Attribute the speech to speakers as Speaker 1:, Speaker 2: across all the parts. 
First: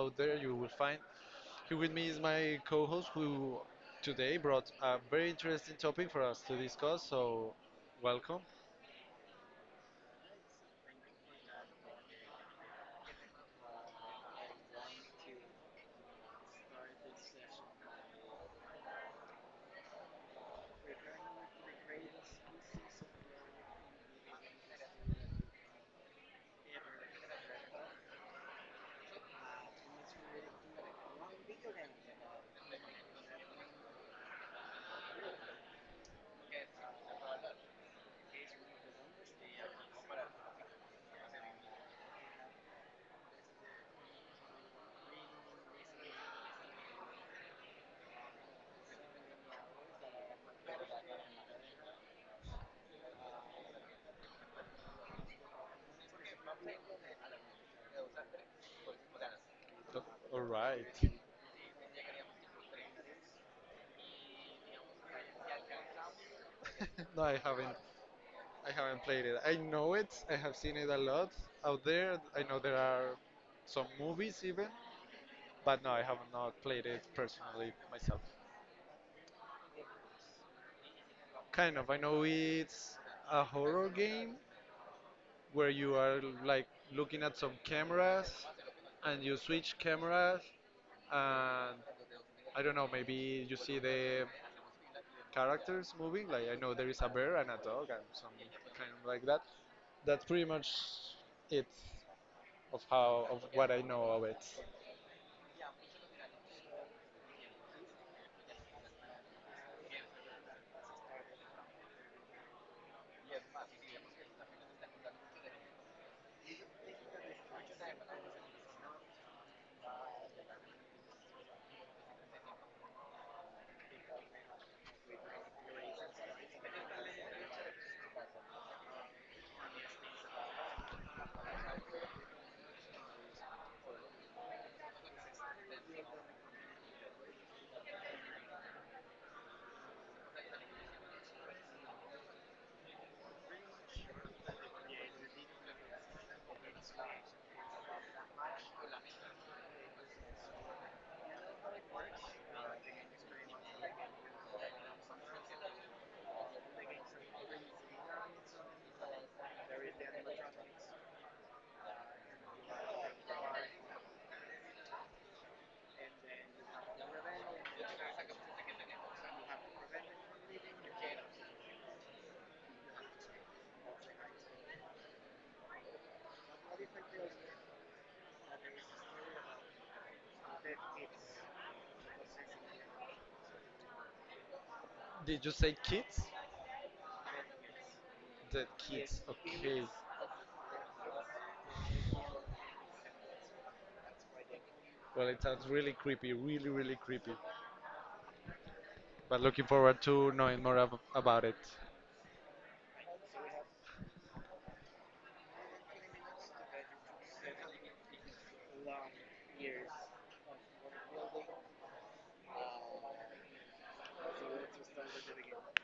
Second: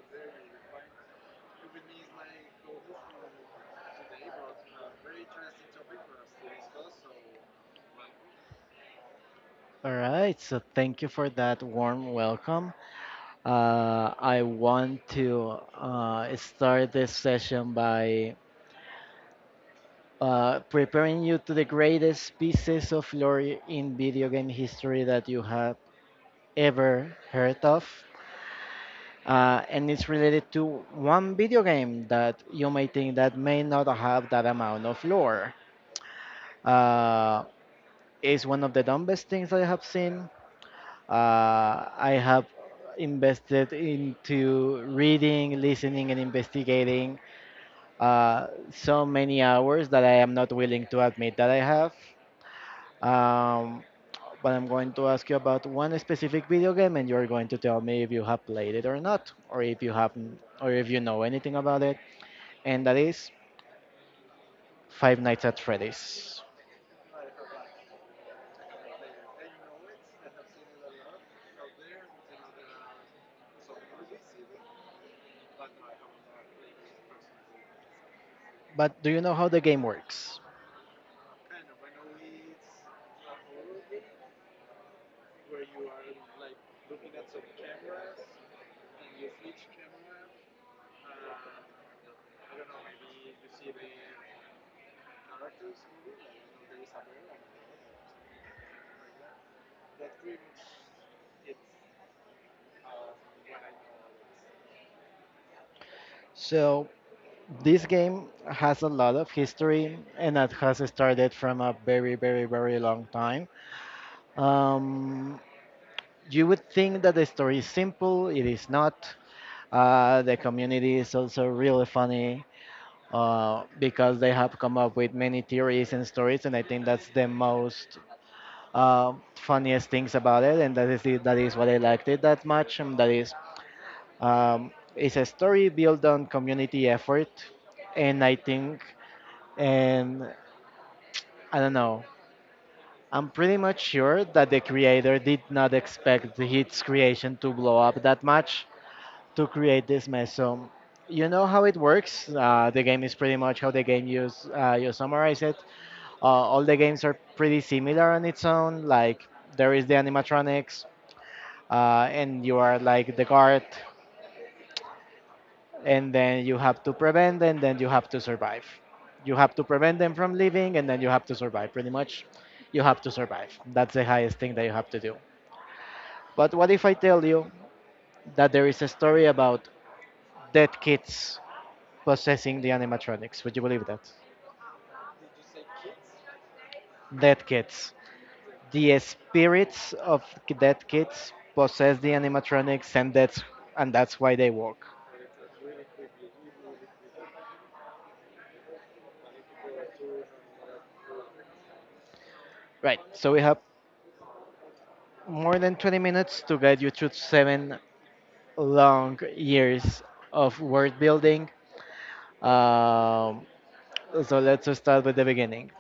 Speaker 1: out there you will find. Here with me is my co host who today brought a very interesting topic for us to discuss. So, welcome.
Speaker 2: All right, so thank you for that warm welcome. I want to start this session by preparing you to the greatest pieces of lore in video game history that you have ever heard of. And it's related to one video game that you may think that may not have that amount of lore. Uh, it's one of the dumbest things I have seen. I have invested into reading, listening, and investigating so many hours that I am not willing to admit that I have. Um, but I'm going to ask you about one specific video game, and you're going to tell me if you have played it or not, or if you haven't,
Speaker 1: All
Speaker 2: or
Speaker 1: right.
Speaker 2: if you know anything about it. And that is Five Nights at Freddy's.
Speaker 1: No, I haven't. I haven't played it. I know it. I have seen it a lot out there. I know there are some movies even, but no, I have not played it personally myself.
Speaker 2: But do you know how the game works?
Speaker 1: Kind of. I know it's a horror game, where you are like looking at some cameras and you switch cameras and I don't know, maybe you see the characters moving. Like I know there is a bear and a dog and some kind of like that. That's pretty much it of how of what I know of it.
Speaker 2: So this game has a lot of history and it has started from a very, very, very long time. Um, you would think that the story is simple, it is not. The community is also really funny because they have come up with many theories and stories, and I think that's the most funniest things about it, and that is it, that is what I liked it that much, and that is um, it's a story built on community effort, and I think and I don't know. I'm pretty much sure that the creator did not expect his creation to blow up that much to create this mess. So you know how it works. The game is pretty much how the game use You summarize it. All the games are pretty similar on its own. Like there is the animatronics, and you are like the guard and then you have to prevent them. Then you have to survive you have to prevent them from leaving and then you have to survive, that's the highest thing that you have to do. But what if I tell you that there is a story about dead kids possessing the animatronics, would you believe that?
Speaker 1: Did you say kids?
Speaker 2: Dead kids,
Speaker 1: The
Speaker 2: the
Speaker 1: kids. Okay.
Speaker 2: spirits of dead kids possess the animatronics, and that's why they work.
Speaker 1: Well, it sounds really creepy, really, really creepy. But looking forward to knowing more about it.
Speaker 2: Right, so we have more than 20 minutes to guide you through 7 long years of word building. Um, so let's just start with the beginning.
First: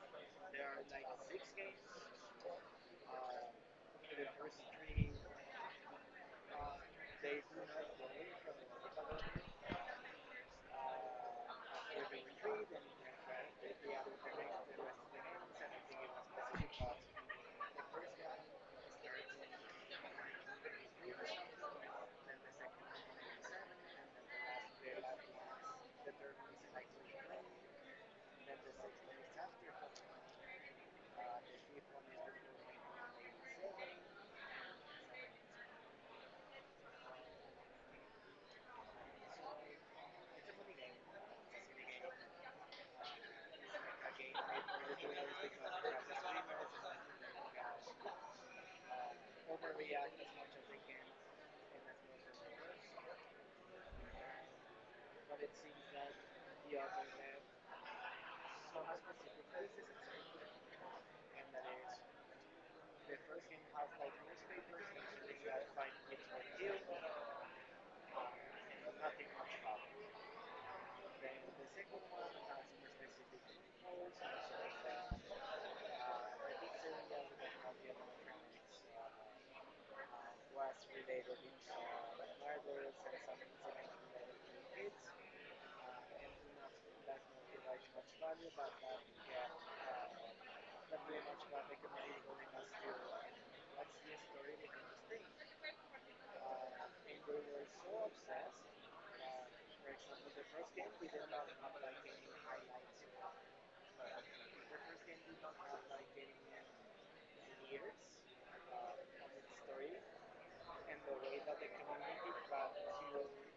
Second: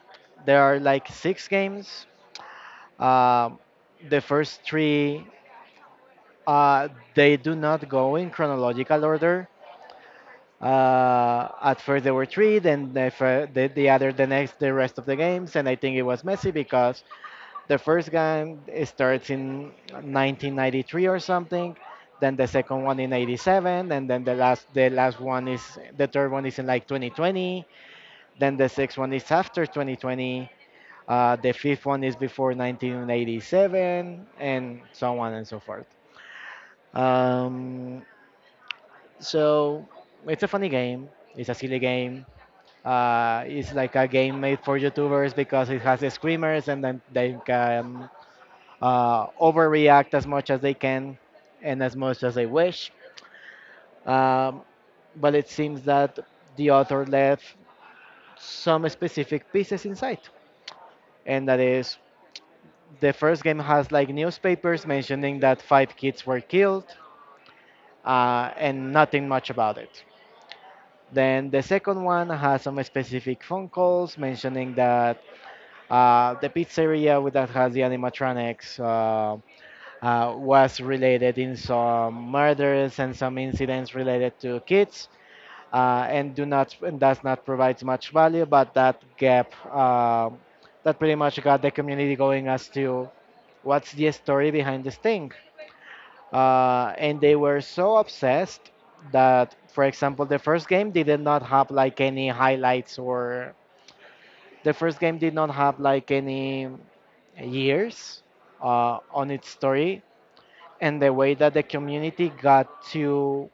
Speaker 2: There are like 6 games. Um, the first three, uh, they do not go in chronological order. At first there were three, then the, fir- the other, the next, the rest of the games, and I think it was messy because the first game it starts in 1993 or something, then the second one in 87, and then the third one is in like 2020, then the sixth one is after 2020, the fifth one is before 1987, and so on and so forth. Um, so it's a funny game. It's a silly game. It's like a game made for YouTubers because it has the screamers and then they can overreact as much as they can and as much as they wish. Um, but it seems that the author left some specific pieces inside, and that is the first game has like newspapers mentioning that 5 kids were killed, and nothing much about it. Then the second one has some specific phone calls mentioning that the pizzeria with that has the animatronics was related in some murders and some incidents related to kids, and does not provide much value. But that gap, that pretty much got the community going as to what's the story behind this thing. And they were so obsessed that, for example, the first game they did not have like any highlights or the first game did not have like any years on its story, and the way that the community got to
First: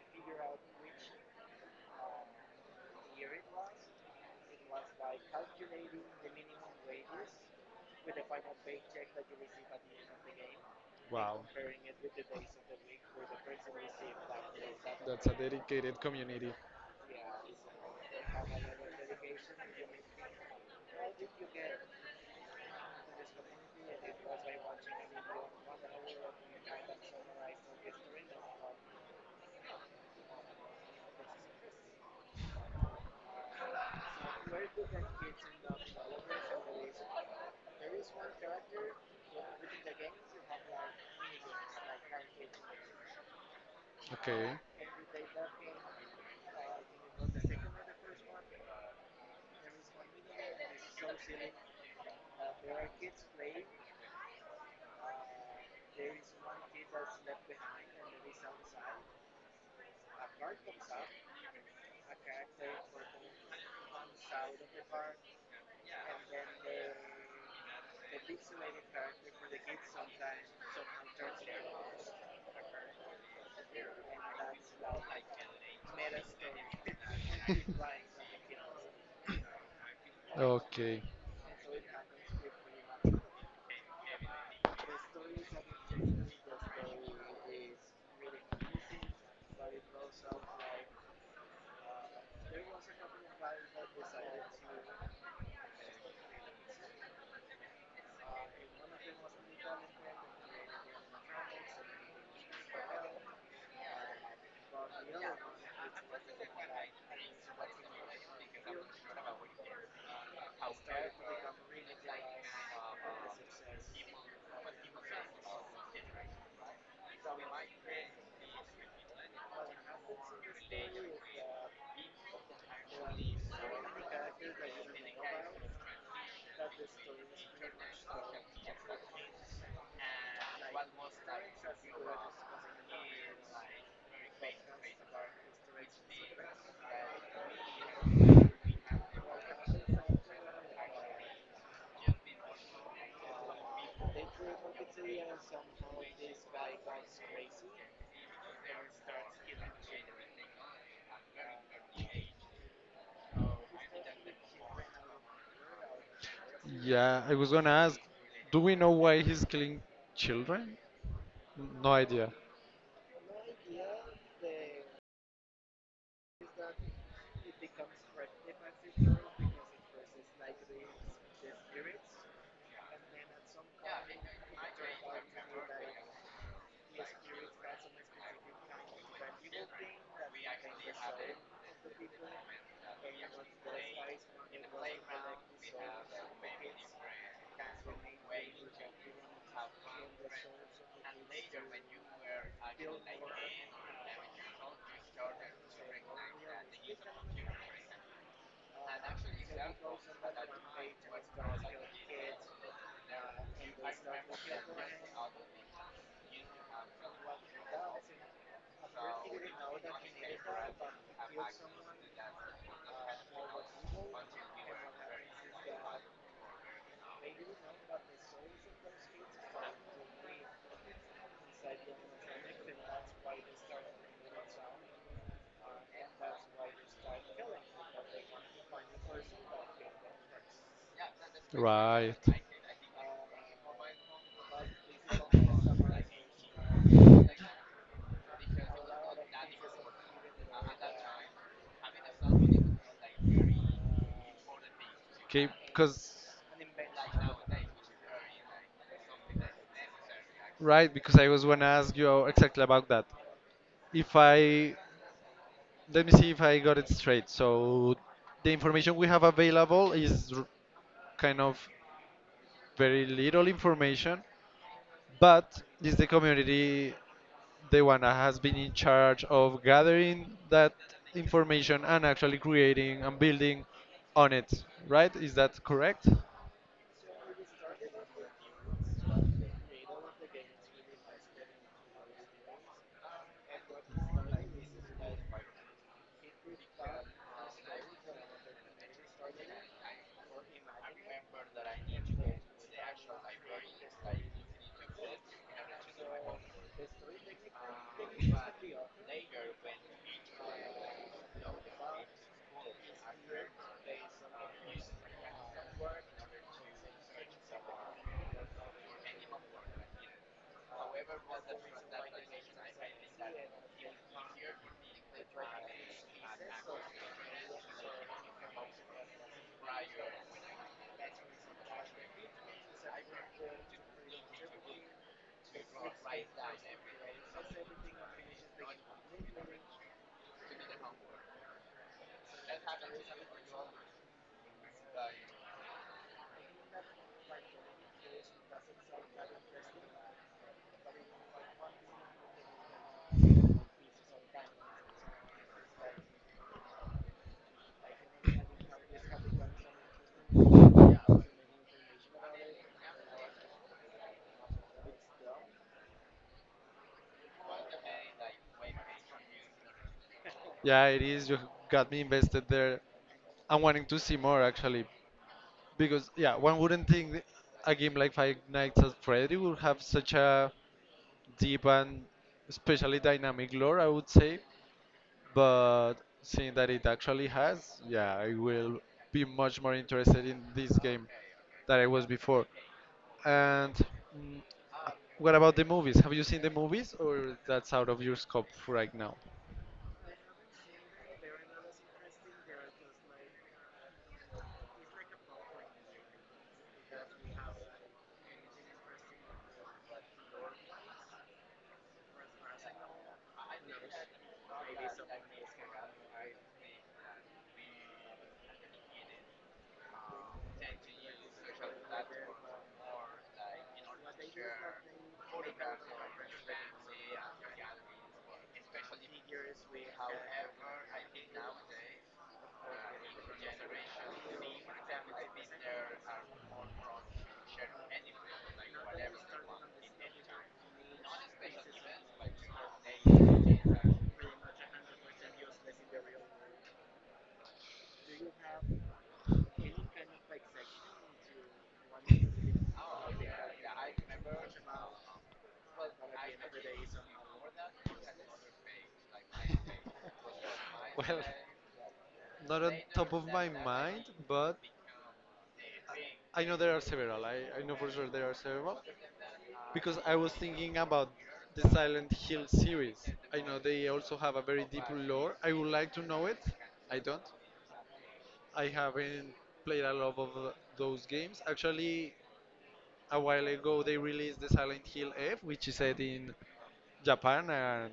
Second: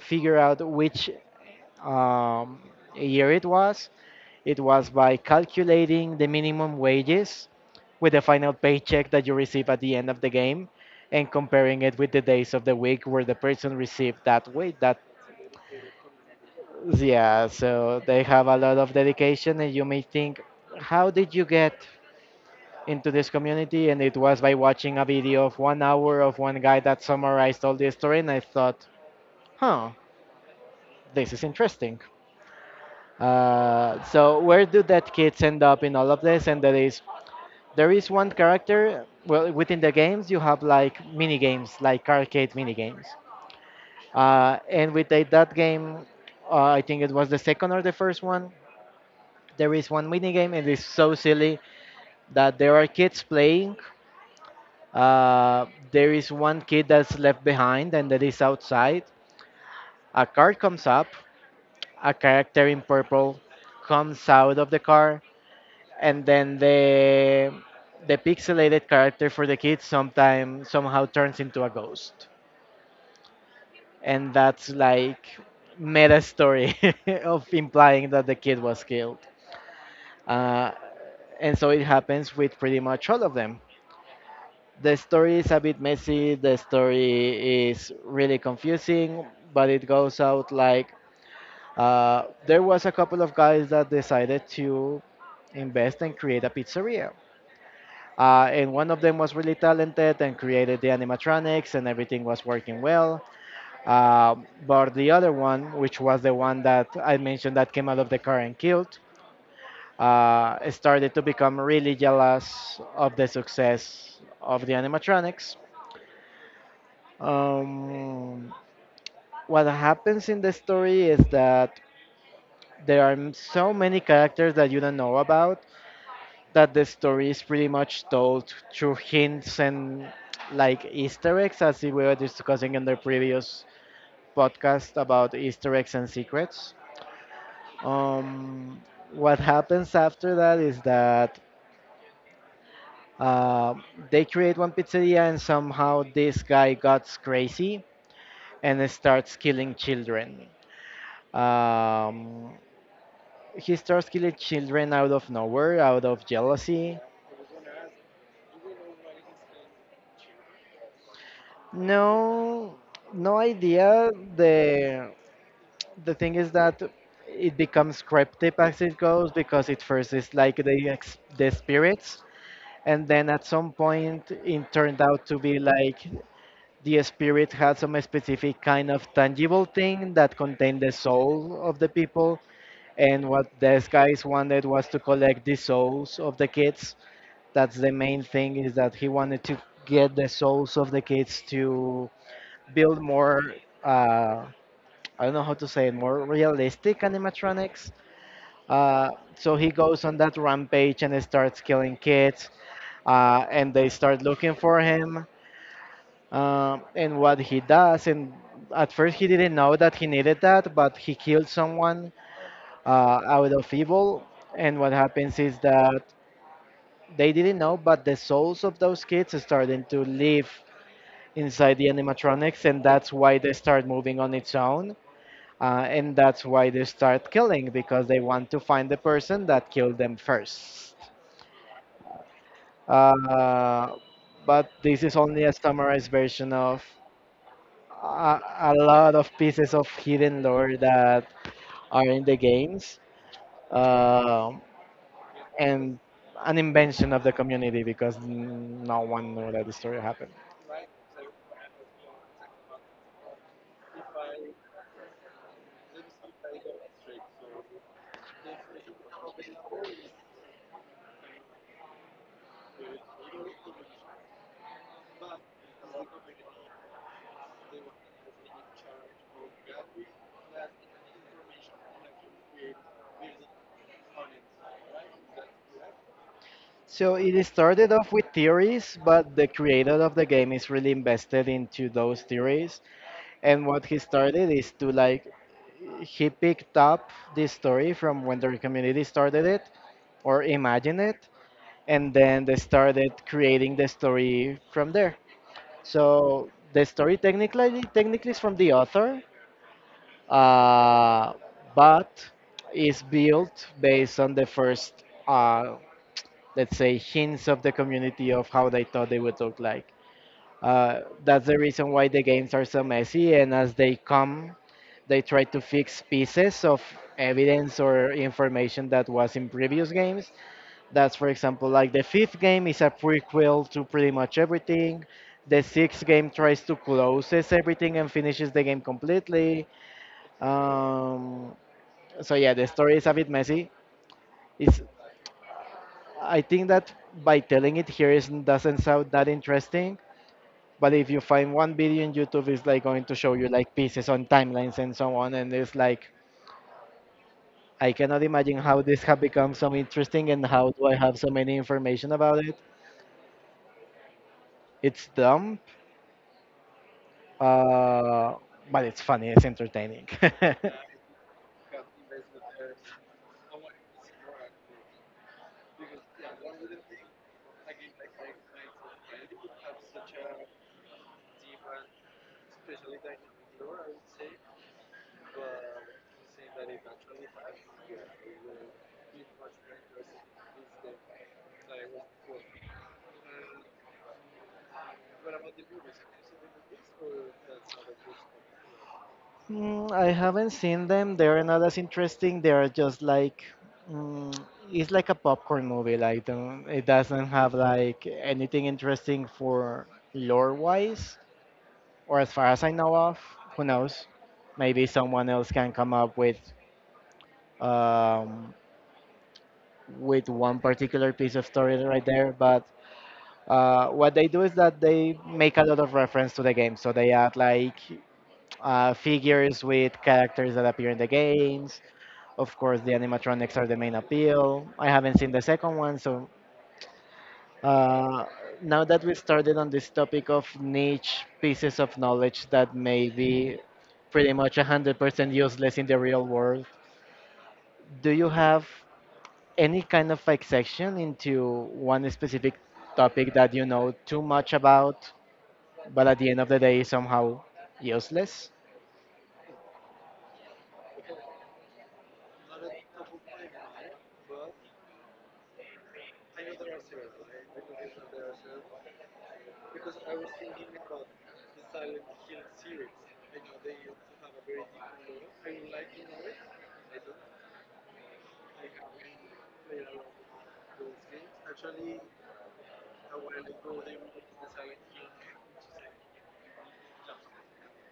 Speaker 2: figure out which um, year it was by calculating the minimum wages with the final paycheck that you receive at the end of the game and
Speaker 1: Wow.
Speaker 2: comparing it with the days of the week where the person received that wage that,
Speaker 1: That's a dedicated community.
Speaker 2: yeah, so they have a lot of dedication. And you may think, how did you get into this community? And it was by watching a video of 1 hour of one guy that summarized all the story, and I thought, huh, this is interesting. So where do that kids end up in all of this? And there is one character. Well, within the games you have like mini games, like arcade mini games.
Speaker 1: Okay.
Speaker 2: And with that game, I think it was the second or the first one, there is one mini game, and it's so silly that there are kids playing. Uh, there is one kid that's left behind, and that is outside. A car comes up. A character in purple comes out of the car, and then the pixelated character for the kids sometimes somehow turns into a ghost, and that's like meta story of implying that the kid was killed. Uh,
Speaker 1: Okay.
Speaker 2: and so it happens with pretty much all of them. The story is a bit messy, the story is really confusing, but it goes out like, there was a couple of guys that decided to invest and create a pizzeria. And one of them was really talented and created the animatronics, and everything was working well. Uh, but the other one, which was the one that I mentioned that came out of the car and killed, started to become really jealous of the success of the animatronics. Um, what happens in the story is that there are so many characters that you don't know about, that the story is pretty much told through hints and like Easter eggs, as we were discussing in the previous podcast about Easter eggs and secrets. Um, what happens after that is that uh, they create one pizzeria, and somehow this guy gets crazy and starts killing children. Um, he starts killing children out of nowhere, out of jealousy.
Speaker 1: Yeah, I was gonna ask, do we know why he's killing children? No idea.
Speaker 2: No, no idea. the the thing is that it becomes cryptic as it goes, because it first is like the spirits, and then at some point it turned out to be like the spirit had some specific kind of tangible thing that contained the soul of the people, and what these guys wanted was to collect the souls of the kids. That's the main thing, is that he wanted to get the souls of the kids to build more, uh, I don't know how to say it, more realistic animatronics. uh, so he goes on that rampage and starts killing kids, and they start looking for him. And what he does, and at first he didn't know that he needed that, but he killed someone out of evil. And what happens is that they didn't know, but the souls of those kids are starting to live inside the animatronics, and that's why they start moving on its own. And that's why they start killing, because they want to find the person that killed them first.
Speaker 1: Right.
Speaker 2: Uh, but this is only a summarized version of a lot of pieces of hidden lore that are in the games, um,
Speaker 1: Okay,
Speaker 2: and
Speaker 1: because
Speaker 2: an invention of the community, because no one knew that the story happened.
Speaker 1: right, because I was gonna ask you exactly about that. If I let me see if I got it straight. So the information we have available is kind of very little information, but is the community the one that has been in charge of gathering that information and actually creating and building on it, right? Is that correct?
Speaker 2: So it is started off with theories, but the creator of the game is really invested into those theories. And what he started is to like, he picked up this story from when the community started it or imagine it, and then they started creating the story from there. So the story technically is from the author, uh, but is built based on the first, let's say, hints of the community of how they thought they would look like. That's the reason why the games are so messy, and as they come, they try to fix pieces of evidence or information that was in previous games. That's for example, like the fifth game is a prequel to pretty much everything. The sixth game tries to closes everything and finishes the game completely. Um, so yeah, the story is a bit messy. It's I think that by telling it here is, doesn't sound that interesting, but if you find one video on YouTube, it's like going to show you like pieces on timelines and so on, and it's like, I cannot imagine how this have become so interesting and how do I have so many information about it. It's dumb, Uh, but it's funny, it's entertaining.
Speaker 1: Yeah, it is. You got me invested there. I'm wanting to see more actually, because yeah, one wouldn't think a game like Five Nights at Freddy would have such a deep and especially dynamic lore, I would say, but seeing that it actually has, yeah, I will be much more interested in this game than I was before. And mm, uh, what about the movies? Have you seen the movies, or that's out of your scope right now?
Speaker 2: Mm, I haven't seen them. They're not as interesting. They're just like, mm, it's like a popcorn movie. Like don't, it doesn't have like anything interesting for lore wise, or as far as I know of. Who knows? Maybe someone else can come up um, with one particular piece of story right there. But what they do is that they make a lot of reference to the game. So they add like figures with characters that appear in the games. Of course, the animatronics are the main appeal. I haven't seen the second one, so uh, now that we started on this topic of niche pieces of knowledge that may be pretty much 100% useless in the real world, do you have any kind of like section into one specific topic that you know too much about, but at the end of the day somehow useless?
Speaker 1: Well, not on top of my mind, but I know there are several. I know for sure there are several, because I was thinking about the Silent Hill series. I know they also have a very deep lore. I would like to know it. I don't. I haven't played a lot of those games. Actually, a while ago they released the Silent Hill F, which is set in Japan, and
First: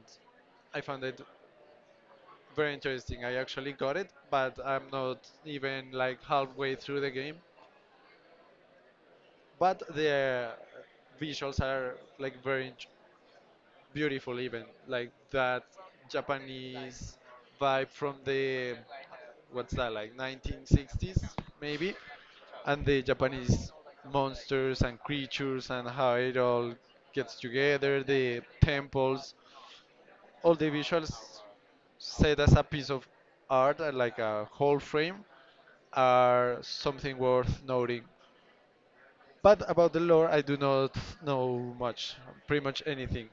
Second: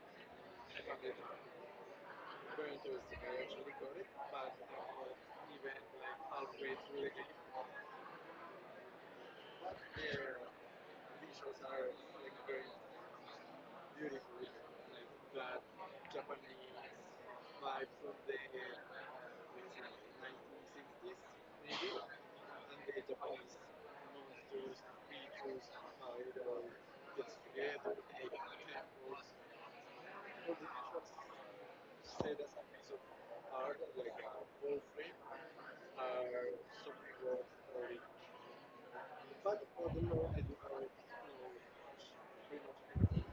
Speaker 1: I found it very interesting. I actually got it, but I'm not even like halfway through the game. But the visuals are like beautiful, even like that japanese vibe from the what's that like 1960s maybe, and the japanese monsters and creatures and how it all gets together, the temples, all the visuals set as a piece of art, like a whole frame, are something worth noting. But about the lore, I do not know much, pretty much anything.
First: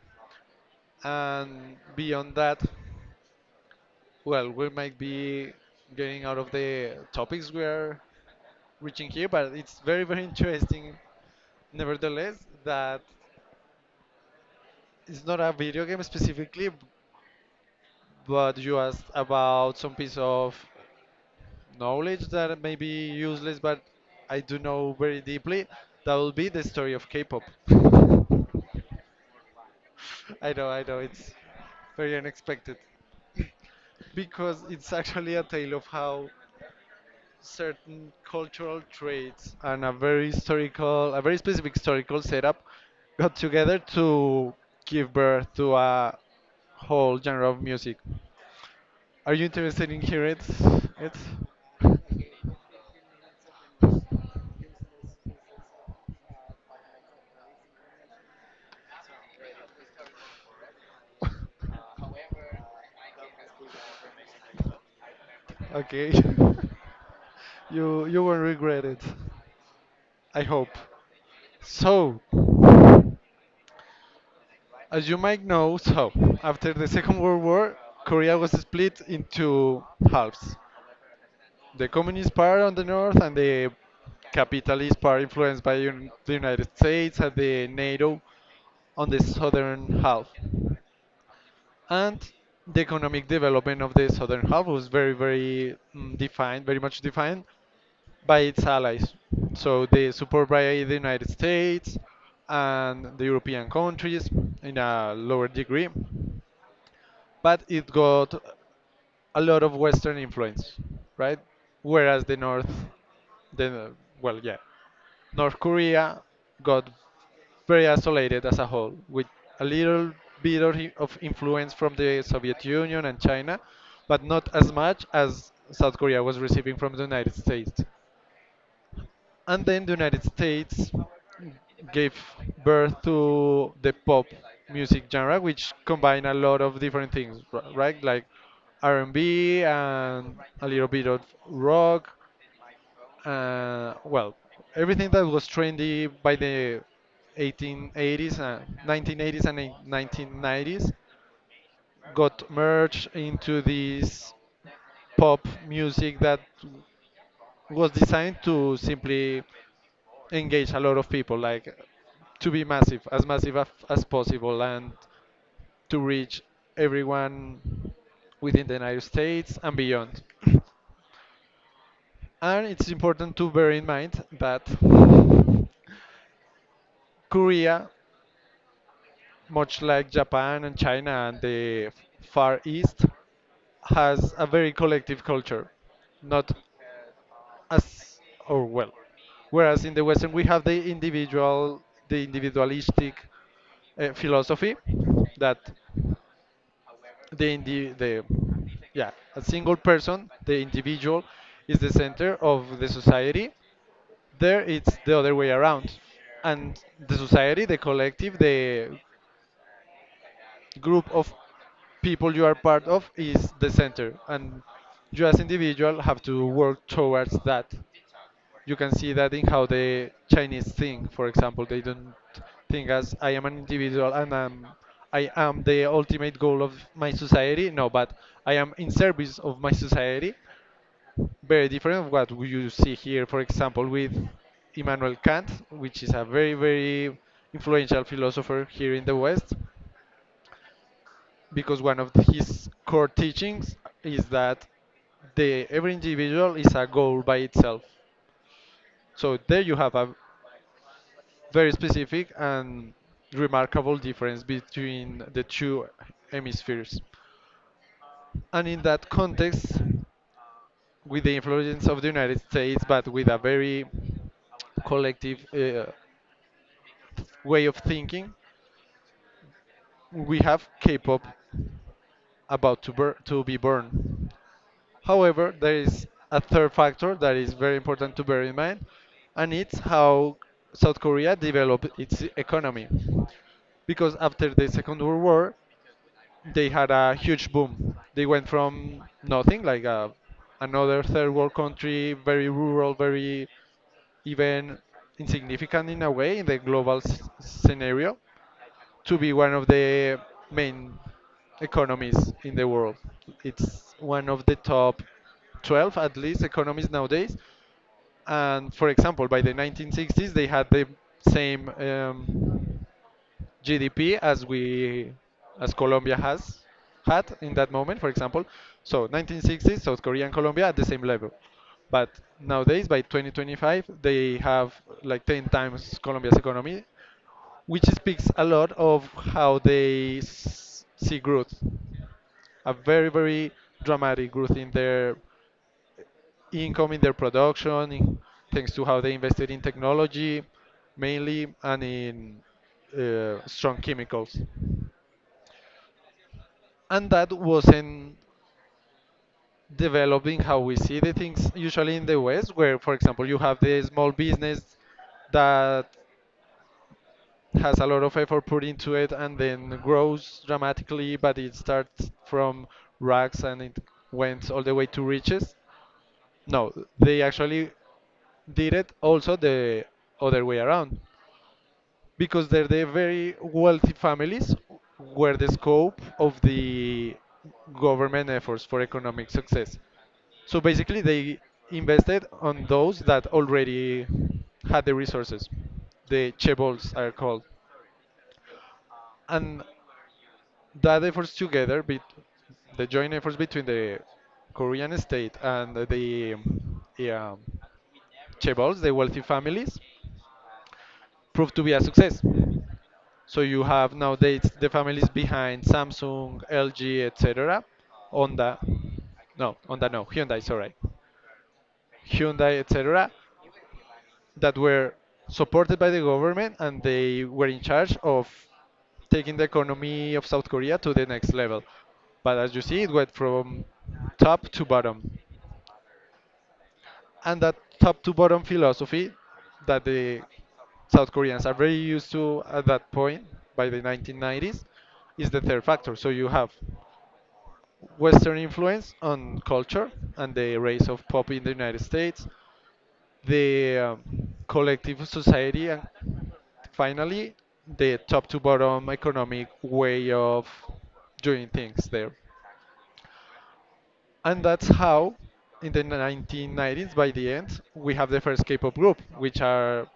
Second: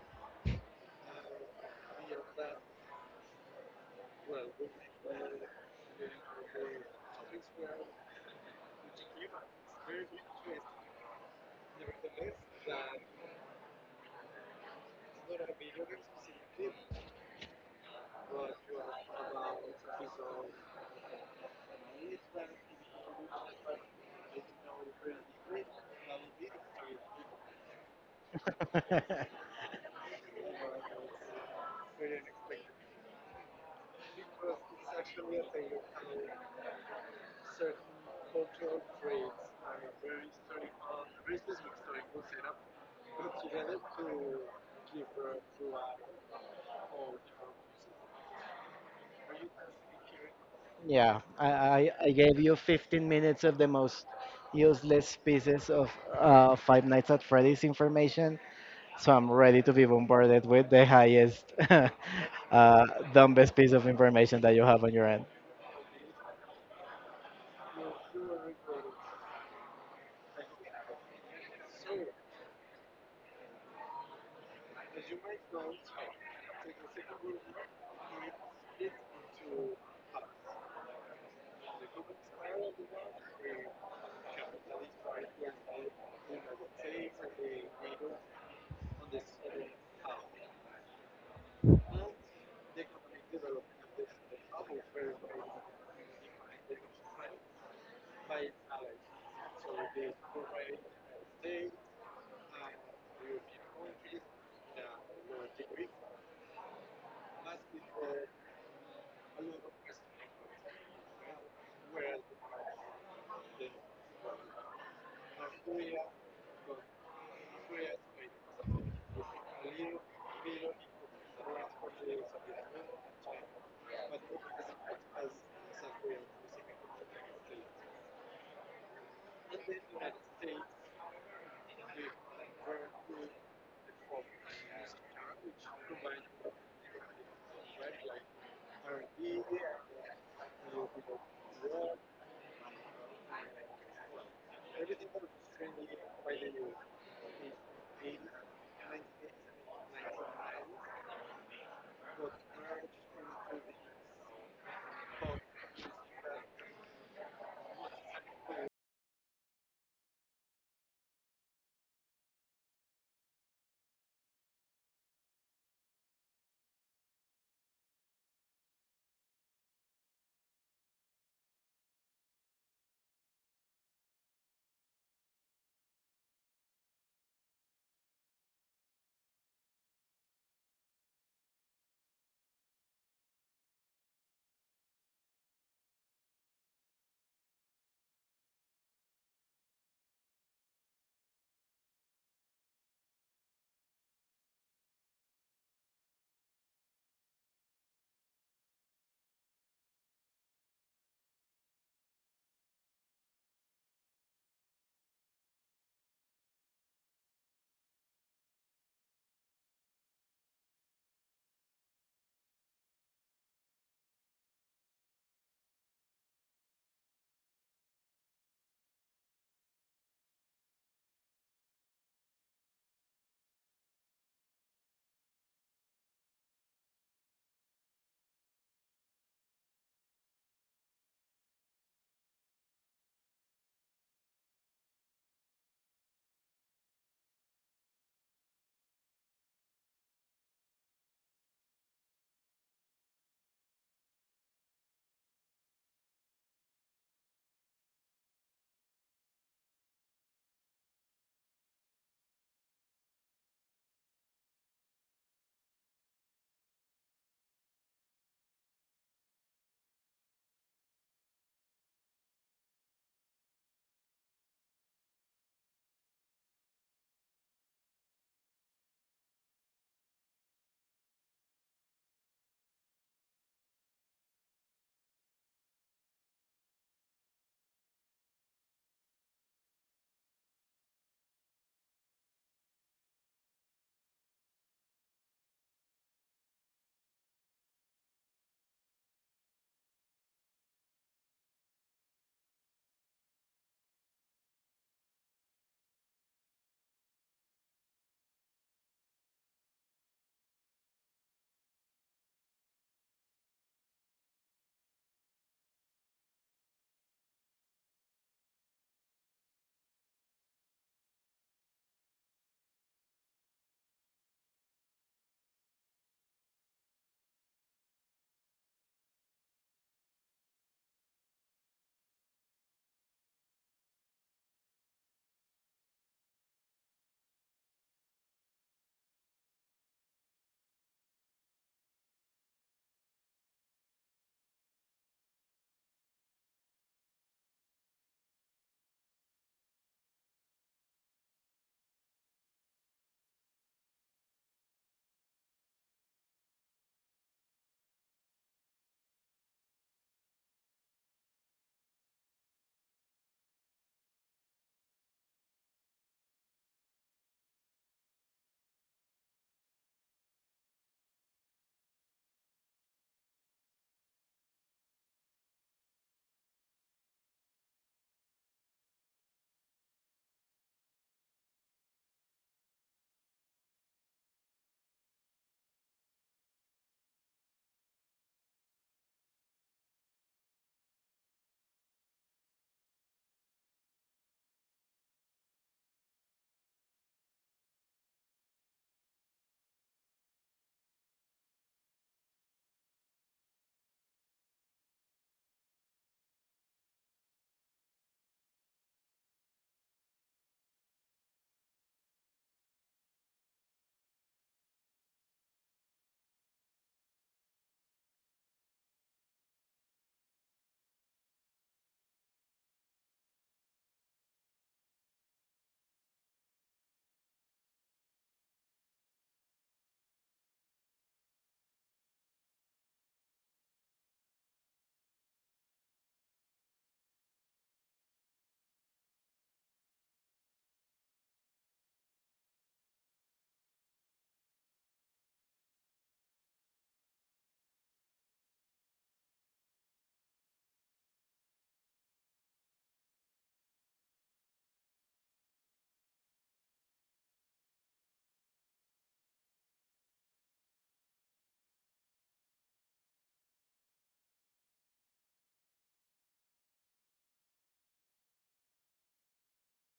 Speaker 1: And beyond that, well, we might be getting out of the topics we are reaching here, but it's very, very interesting, nevertheless, that it's not a video game specifically, but you asked about some piece of knowledge that may be useless, but I do know very deeply. That will be the story of K-pop. I know, it's very unexpected, because it's actually a tale of how certain cultural traits and a very historical, a very specific historical setup got together to give birth to a whole genre of music. Are you interested in hearing it? it?
Speaker 2: Yeah, I gave you 15 minutes of the most useless pieces of Five Nights at Freddy's information, so I'm ready to be bombarded with the highest, uh, dumbest piece of information that you have on your end.
Speaker 1: Okay. You won't regret it. I hope. So, as you might know, so after the Second World War, Korea was split into halves, the communist part on the north and the capitalist part influenced by the United States and the NATO on the southern half. And the economic development of the southern half was very much defined by its allies. So the support by the United States and the European countries in a lower degree, but it got a lot of Western influence, right? Whereas the North, the well, yeah, North Korea got very isolated as a whole, with a little bit of influence from the Soviet Union and China, but not as much as South Korea was receiving from the United States. And then the United States gave birth to the pop music genre, which combine a lot of different things, right? Like R&B and B and a little bit of rock, well, everything that was trendy by the 1880s, 1980s, and 1990s got merged into this pop music that was designed to simply engage a lot of people, like to be massive, as as possible, and to reach everyone within the United States and beyond. And it's important to bear in mind that Korea, much like Japan and China and the Far East, has a very collective culture, not as or well. Whereas in the Western we have the individual, the individualistic philosophy that the indi- the yeah a single person, the individual, is the center of the society. There it's the other way around, and the society, the collective, the group of people you are part of is the center, and you as individual have to work towards that. You can see that in how the chinese think, for example. They don't think as I am an individual and I am the ultimate goal of my society. No, but I am in service of my society. Very different of what you see here, for example, with Immanuel Kant, which is a very, very influential philosopher here in the West, because one of his core teachings is that the every individual is a goal by itself. So there you have a very specific and remarkable difference between the two hemispheres. And in that context, with the influence of the United States, but with a very collective way of thinking, we have K-pop about to be born. However, there is a third factor that is very important to bear in mind, and it's how South Korea developed its economy. Because after the Second World War, they had a huge boom. They went from nothing, like a, another third world country, very rural, very even insignificant in a way in the global scenario, to be one of the main economies in the world. It's one of the top 12 at least economies nowadays. And for example, by the 1960s, they had the same GDP as Colombia has had in that moment, for example. So 1960s, South Korea and Colombia at the same level. But nowadays, by 2025, they have like 10 times Colombia's economy, which speaks a lot of how they see growth. A very, very dramatic growth in their income, in their production, in, thanks to how they invested in technology mainly and in strong chemicals. And that wasn't developing how we see the things usually in the West, where, for example, you have the small business that has a lot of effort put into it and then grows dramatically, but it starts from rags and it went all the way to riches. No, they actually did it also the other way around, because they're the very wealthy families were the scope of the government efforts for economic success. So basically, they invested on those that already had the resources. The chaebols are called, and that efforts together, bet the joint efforts between the Korean state and the yeah, chaebols, the wealthy families, proved to be a success. So you have nowadays the families behind Samsung, LG, etc. Honda, no, Honda, no, Hyundai, sorry, Hyundai, etc, that were supported by the government and they were in charge of taking the economy of South Korea to the next level. But as you see, it went from top to bottom. And that top to bottom philosophy that the South Koreans are very used to at that point by the 1990s is the third factor. So you have Western influence on culture and the rise of pop in the United States, the collective society, and finally, the top to bottom economic way of doing things there. And that's how, in the 1990s, by the end, we have the first K-pop group, which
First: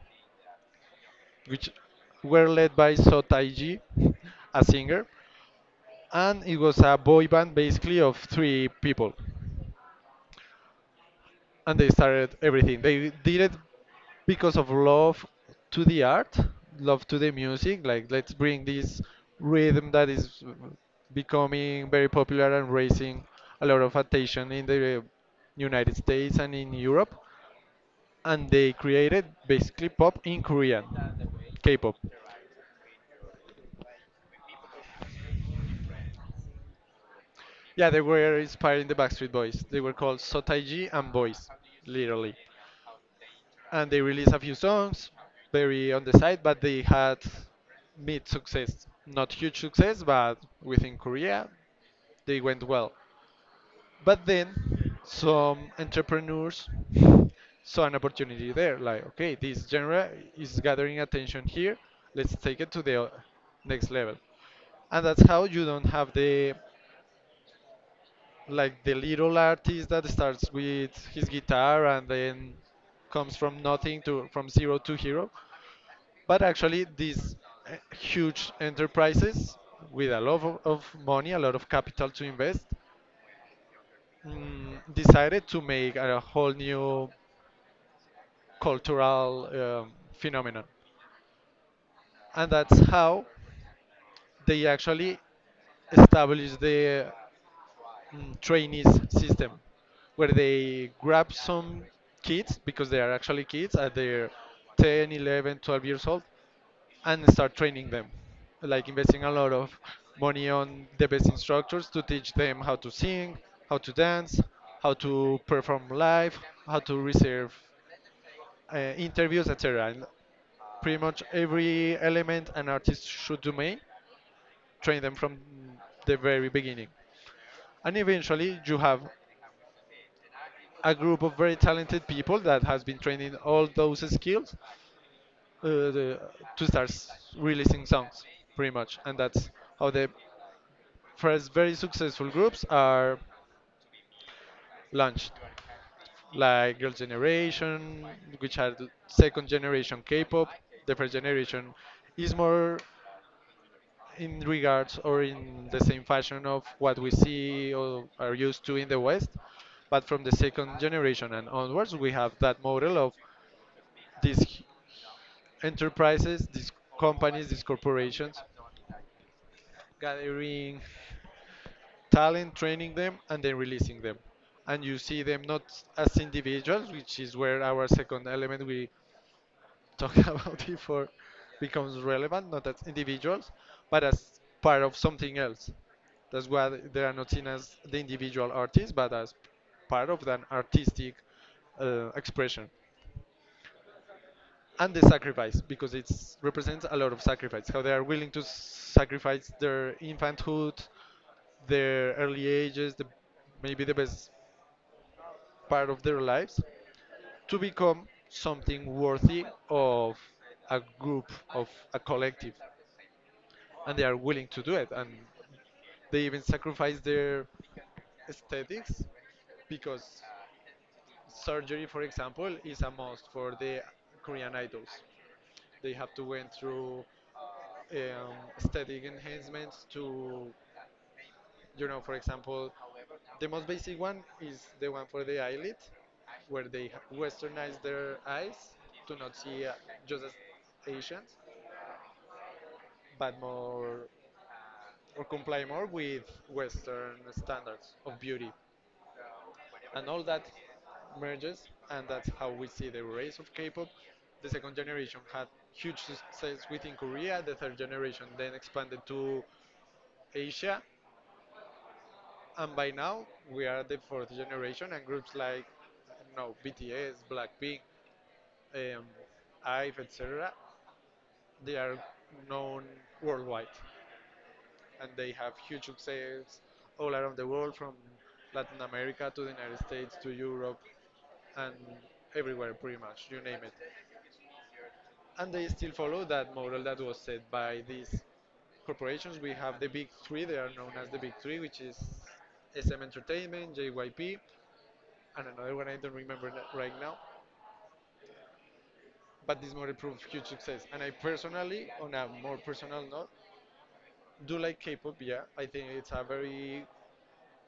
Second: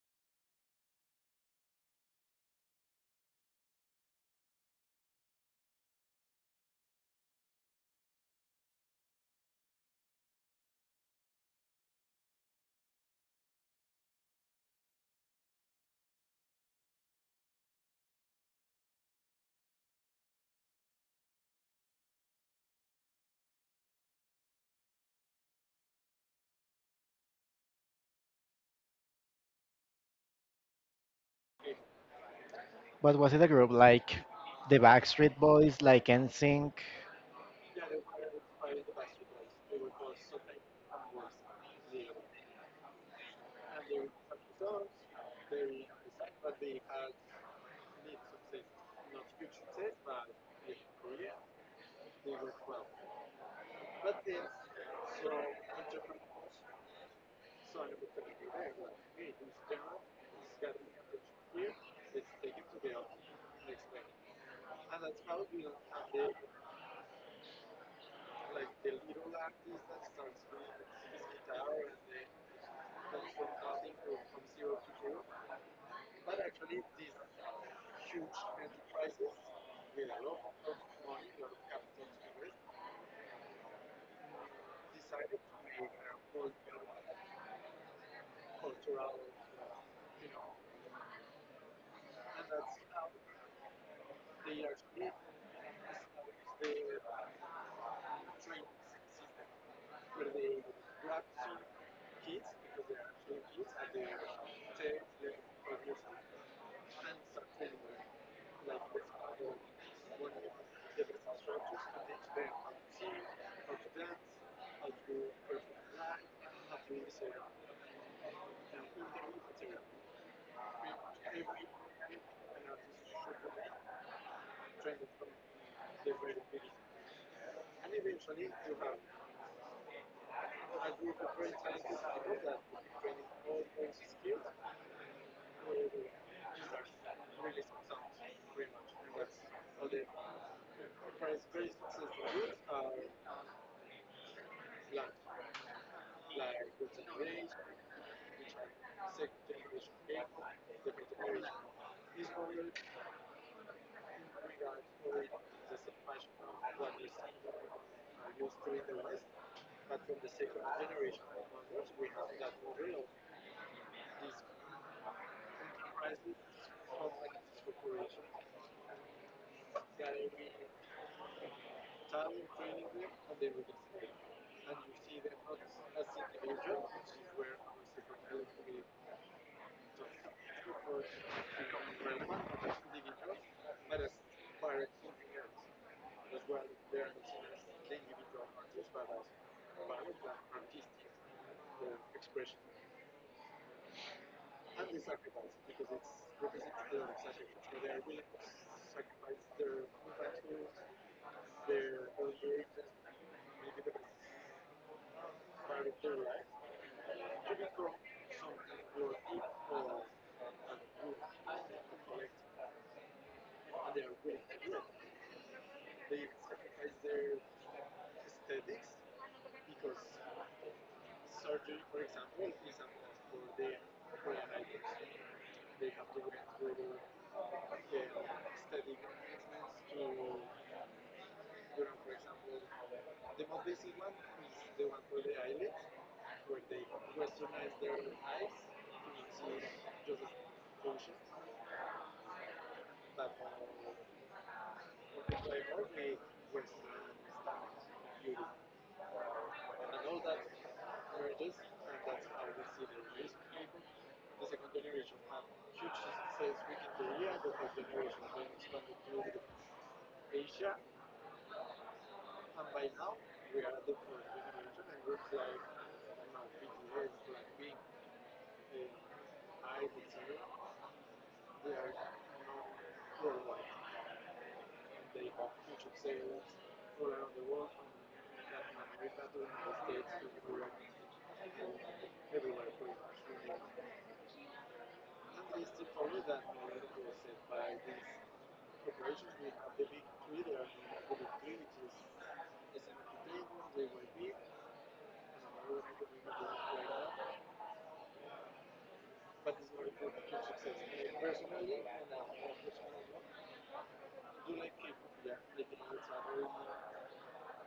Speaker 1: which were led by So Taiji, a singer, and it was a boy band basically of three people. And they started everything. They did it because of love to the art, love to the music. Like, let's bring this rhythm that is becoming very popular and raising a lot of attention in the United States and in Europe. And they created basically pop in Korean, K-pop.
Speaker 2: But was it a group like the Backstreet Boys, like NSYNC?
Speaker 1: Yeah, they were inspiring the Backstreet Boys. They were called Sotaiji and Boys, literally. And they released a few songs, very on the side, but they had mid success, not huge success, but within Korea they went well. But then some entrepreneurs saw an opportunity there, like okay, this genre is gathering attention here, let's take it to the next level. And that's how you don't have the, like the little artist that starts with his guitar and then comes from nothing to from zero to hero, but actually, these huge enterprises with a lot of money, a lot of capital to invest, decided to make a whole new cultural phenomenon. And that's how they actually established the trainees system, where they grab some kids, because they are actually kids, at their 10, 11, 12 years old, and start training them, like investing a lot of money on the best instructors to teach them how to sing, how to dance, how to perform live, how to reserve interviews, etc., and pretty much every element an artist should domain. Train them from the very beginning, and eventually you have a group of very talented people that has been training all those skills, uh, the, to start releasing songs, pretty much, and that's how the first very successful groups are launched, like Girls' Generation, which are the second generation K-pop. The first generation is more in regards or in the same fashion of what we see or are used to in the West, but from the second generation and onwards, we have that model of these enterprises, these companies, these corporations gathering talent, training them, and then releasing them. And you see them not as individuals, which is where our second element we talked about before becomes relevant, not as individuals, but as part of something else. That's why they are not seen as the individual artist, but as part of an artistic expression and the sacrifice, because it represents a lot of sacrifice, how they are willing to sacrifice their infanthood, their early ages, maybe the best part of their lives, to become something worthy of a group, of a collective, and they are willing to do it. And they even sacrifice their aesthetics, because surgery, for example, is a must for the Korean idols. They have to went through um, aesthetic enhancements to, for example, the most basic one is the one for the eyelid, where they westernize their eyes to not see just as Asians, but more or comply more with Western standards of beauty. And all that merges, and that's how we see the rise of K-pop. The second generation had huge success within Korea. The third generation then expanded to Asia, and by now we are the fourth generation, and groups like no BTS, Blackpink, um, IVE, etc., they are known worldwide, and they have huge success all around the world, from Latin America to the United States to Europe, and everywhere, pretty much, you name it. And they still follow that model that was set by these corporations. We have the big three, they are known as the big three, which is SM Entertainment, JYP, and another one I don't remember right now. But this movie proved huge success. And I personally, on a more personal note, do like K-pop. Yeah, I think it's a very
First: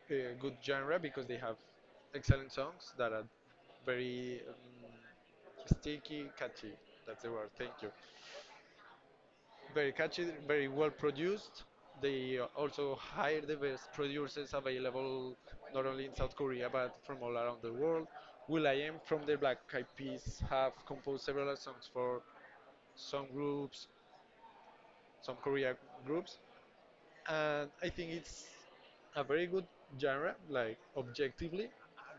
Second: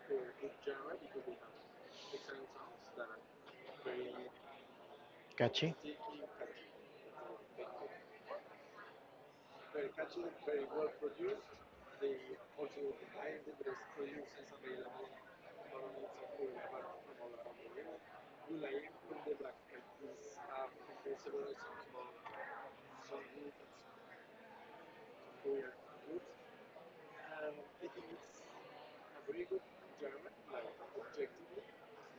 Speaker 1: uh, good genre, because they have excellent songs that are very
Speaker 2: Catchy.
Speaker 1: sticky, catchy. That's the word. Thank you. Very catchy, very well produced. They also hire the best producers available, not only in South Korea but from all around the world. Will I Am from the Black Eyed Peas have composed several songs for some groups, some Korea groups, and I think it's a very good genre. Like objectively,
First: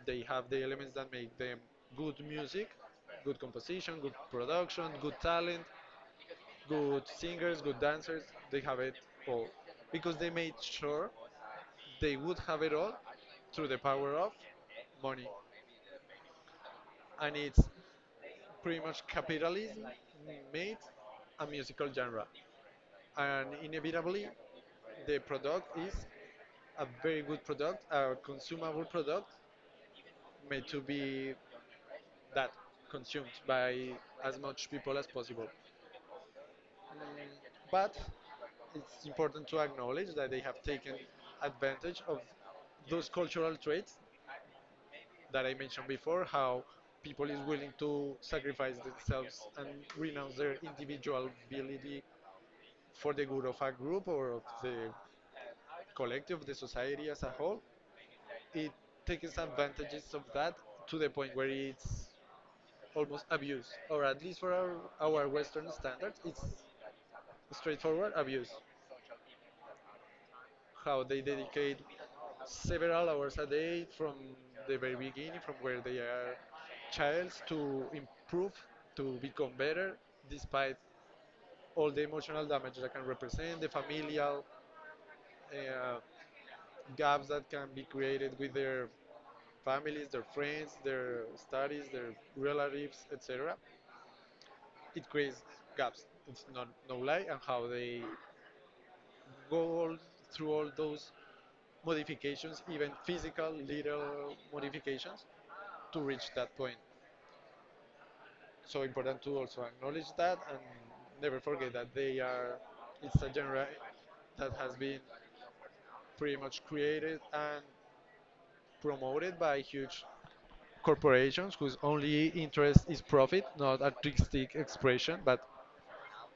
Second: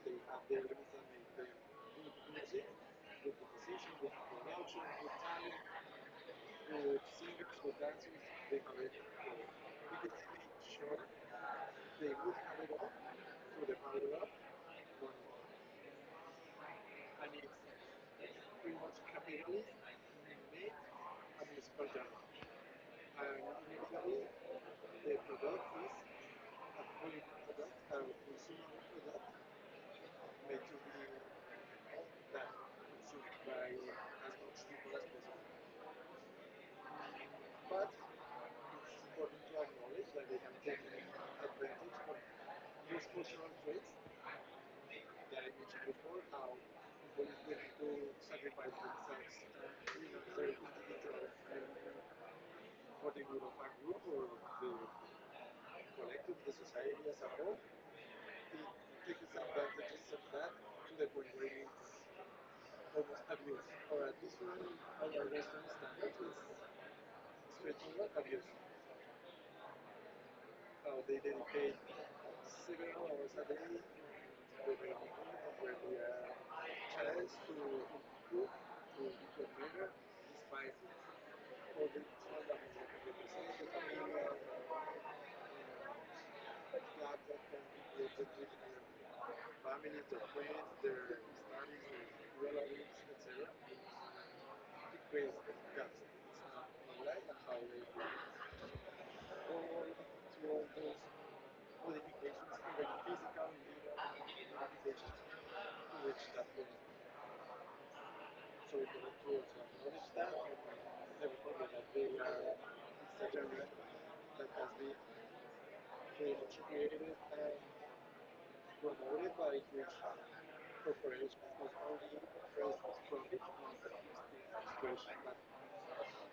Speaker 1: they have the elements that make them good music, good composition, good production, good talent, good singers, good dancers. They have it all because they made sure they would have it all through the power of money, and it's pretty much capitalism made a musical genre, and inevitably the product is a very good product, a consumable product made to be that consumed by as much people as possible. Mm, But it's important to acknowledge that they have taken advantage of those cultural traits that I mentioned before, how people is willing to sacrifice themselves and renounce their individual ability for the good of a group or of the collective, the society as a whole. It takes advantages of that to the point where it's almost abuse, or at least for our Western standards, it's straightforward abuse. How they dedicate several hours a day from the very beginning, from where they are childs, to improve, to become better, despite all the emotional damage that can represent, the familial uh, gaps that can be created with their families, their friends, their studies, their relatives, etc. It creates gaps. It's not no lie, and how they go all through all those modifications, even physical little modifications, to reach that point. So important to also acknowledge that and never forget that they are, it's a genre that has been pretty much created and promoted by huge corporations whose only interest is profit, not artistic expression, but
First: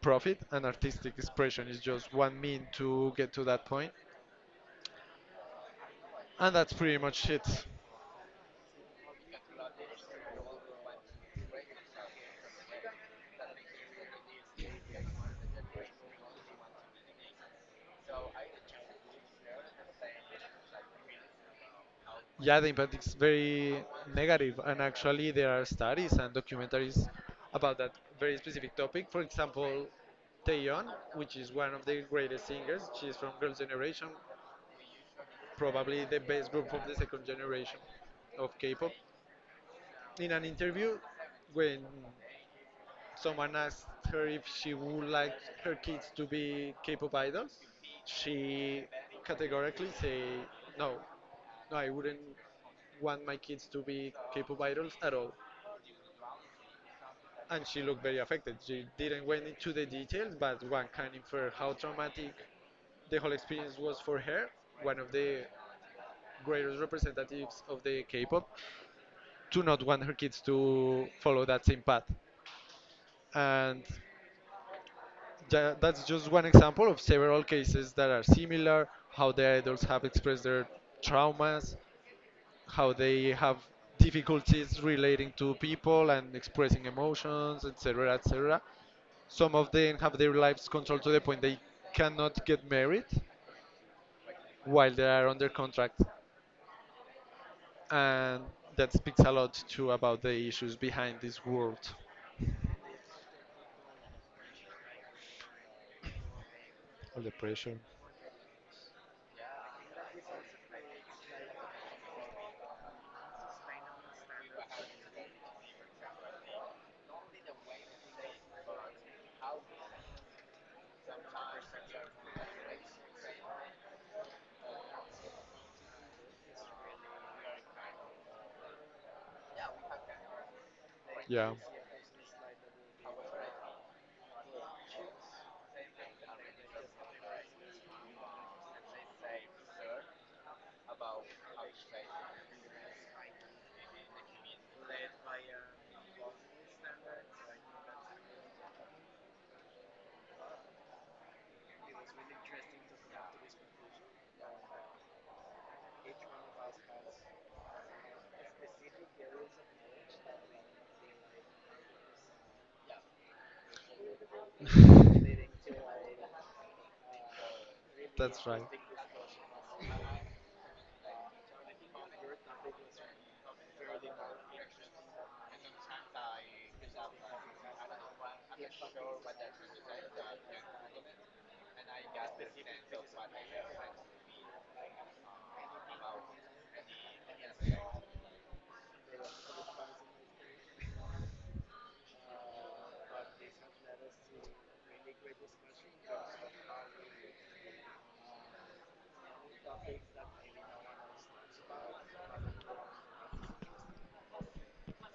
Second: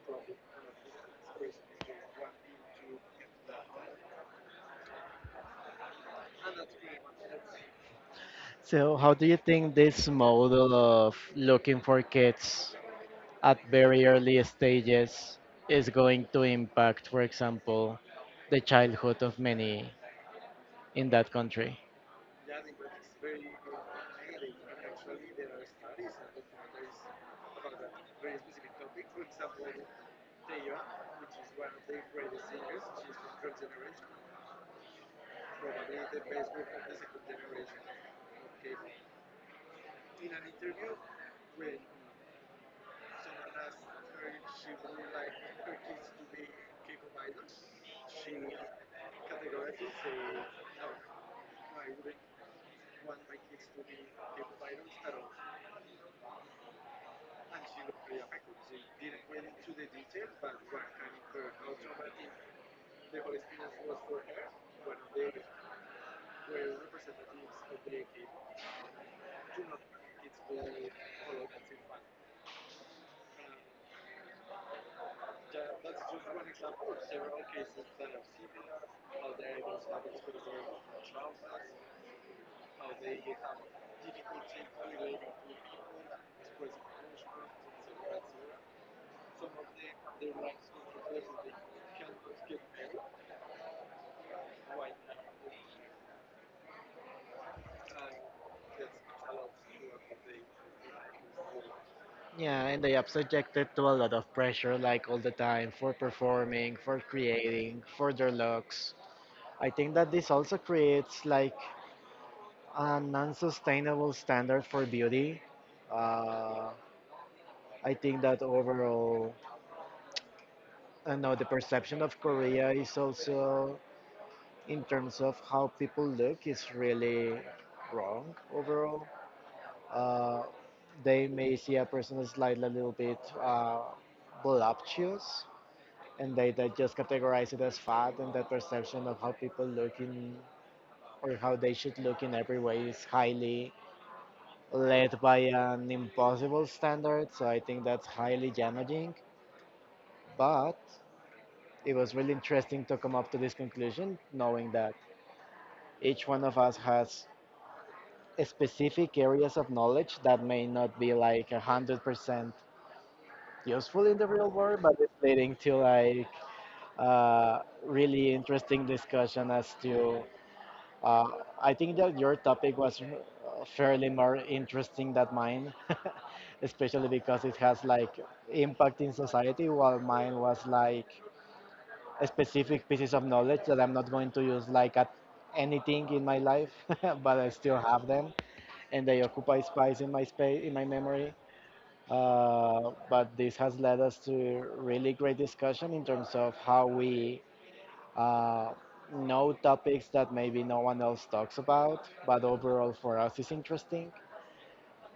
Speaker 1: profit, and artistic expression is just one mean to get to that point, and that's pretty much it.
Speaker 2: So, how do you think this model of looking for kids at very early stages is going to impact, for example, the childhood of many in that country.
Speaker 1: Yeah, the impact is very negative, and actually there are studies and documentaries about that very specific topic. For example, Taeyeon, which is one of the greatest singers, she's from Girls' Generation, probably the best group of the second generation of K-pop. In an interview, when someone asked her if she would like her kids to be K-pop idols, she categorically say no, no, I wouldn't want my kids to be K-pop idols at all. And she looked very affected. She didn't went into the details, but one can infer how traumatic the whole experience was for her. One of the greatest representatives of the K-pop to not want her kids to follow that same path. And that's just one example of several cases that are similar, how the idols have expressed their traumas, how they have difficulties relating to people and expressing emotions, etc., etc. Some of them have their lives controlled to the point they cannot get married while they are under contract, and that speaks a lot too about the issues behind this world.
Speaker 2: Yeah, and they are subjected to a lot of pressure, like all the time, for performing, for
Speaker 1: All the pressure.
Speaker 2: creating, for their looks. I think that this also creates like an unsustainable standard for beauty. Uh, I think that overall, I know the perception of Korea is also in terms of how people look is really wrong overall. Uh, they
Speaker 1: Yeah.
Speaker 2: may see a person as slightly a little bit voluptuous, and they just categorize it as fat, and that perception of how people look in or how they should look in every way is highly led by an impossible standard. So I think that's highly damaging. But it was really interesting to come up to this conclusion, knowing that each one of us has specific areas of knowledge that may not be like 100% useful in the real world, but it's leading to like uh, really
Speaker 1: That's right.
Speaker 2: interesting discussion as to. Uh, I think that your topic was fairly more interesting than mine, especially because it has like impact in society, while mine was like specific pieces of knowledge that I'm not going to use like at anything in my life, but I still have them and they occupy space in my memory. But this has led us to really great discussion in terms of how we uh, know topics that maybe no one else talks about, but overall for us is interesting.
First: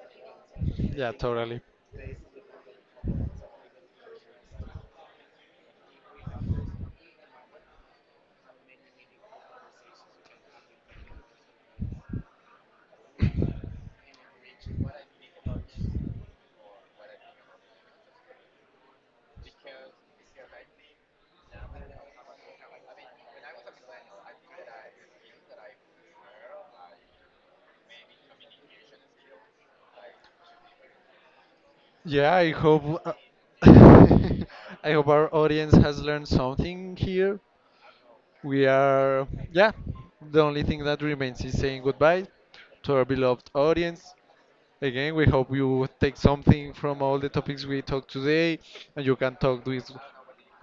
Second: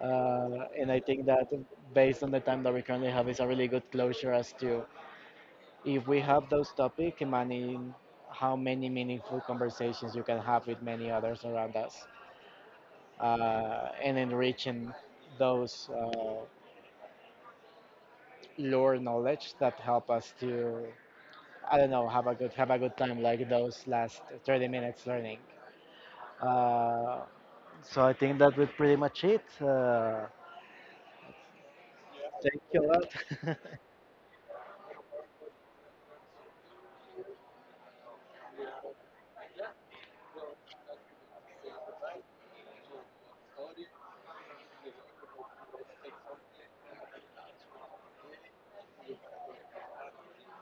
Speaker 2: And I
Speaker 1: Yeah,
Speaker 2: think that
Speaker 1: totally.
Speaker 2: based on the time that we currently have is a really good closure as to if we have those topics, imagine how many meaningful conversations you can have with many others around us and enriching those lore knowledge that help us to I don't know have a good time like those last 30 minutes learning. Uh, so I think that would pretty much it.
Speaker 1: Yeah, I
Speaker 2: Thank you
Speaker 1: hope
Speaker 2: a lot.
Speaker 1: I hope our audience has learned something here. We are, yeah, the only thing that remains is saying goodbye to our beloved audience. Again, we hope you take something from all the topics we talked today, and you can talk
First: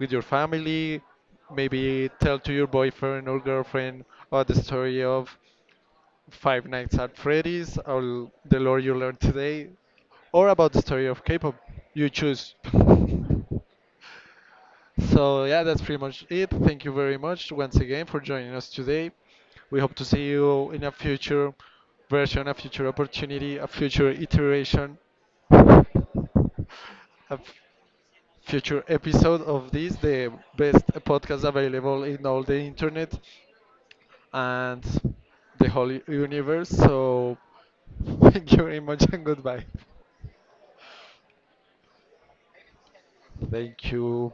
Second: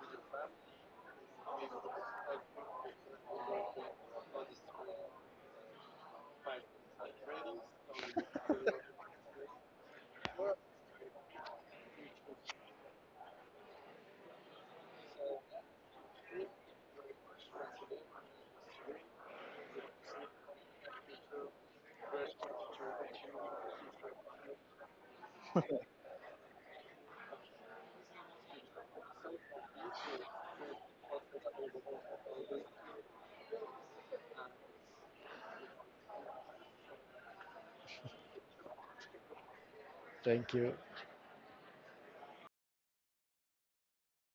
Speaker 1: with your family. Maybe tell to your boyfriend or girlfriend or the story of Five Nights at Freddy's, or The Lore You Learn Today, or about the story of K-pop. You choose. So yeah, that's pretty much it. Thank you very much once again for joining us today. We hope to see you in a future version, a future opportunity, a future iteration, a f- future episode of this, the best podcast available in all the internet and the whole universe. So thank you very much and goodbye.
Speaker 2: Thank you.
Speaker 1: Thank you.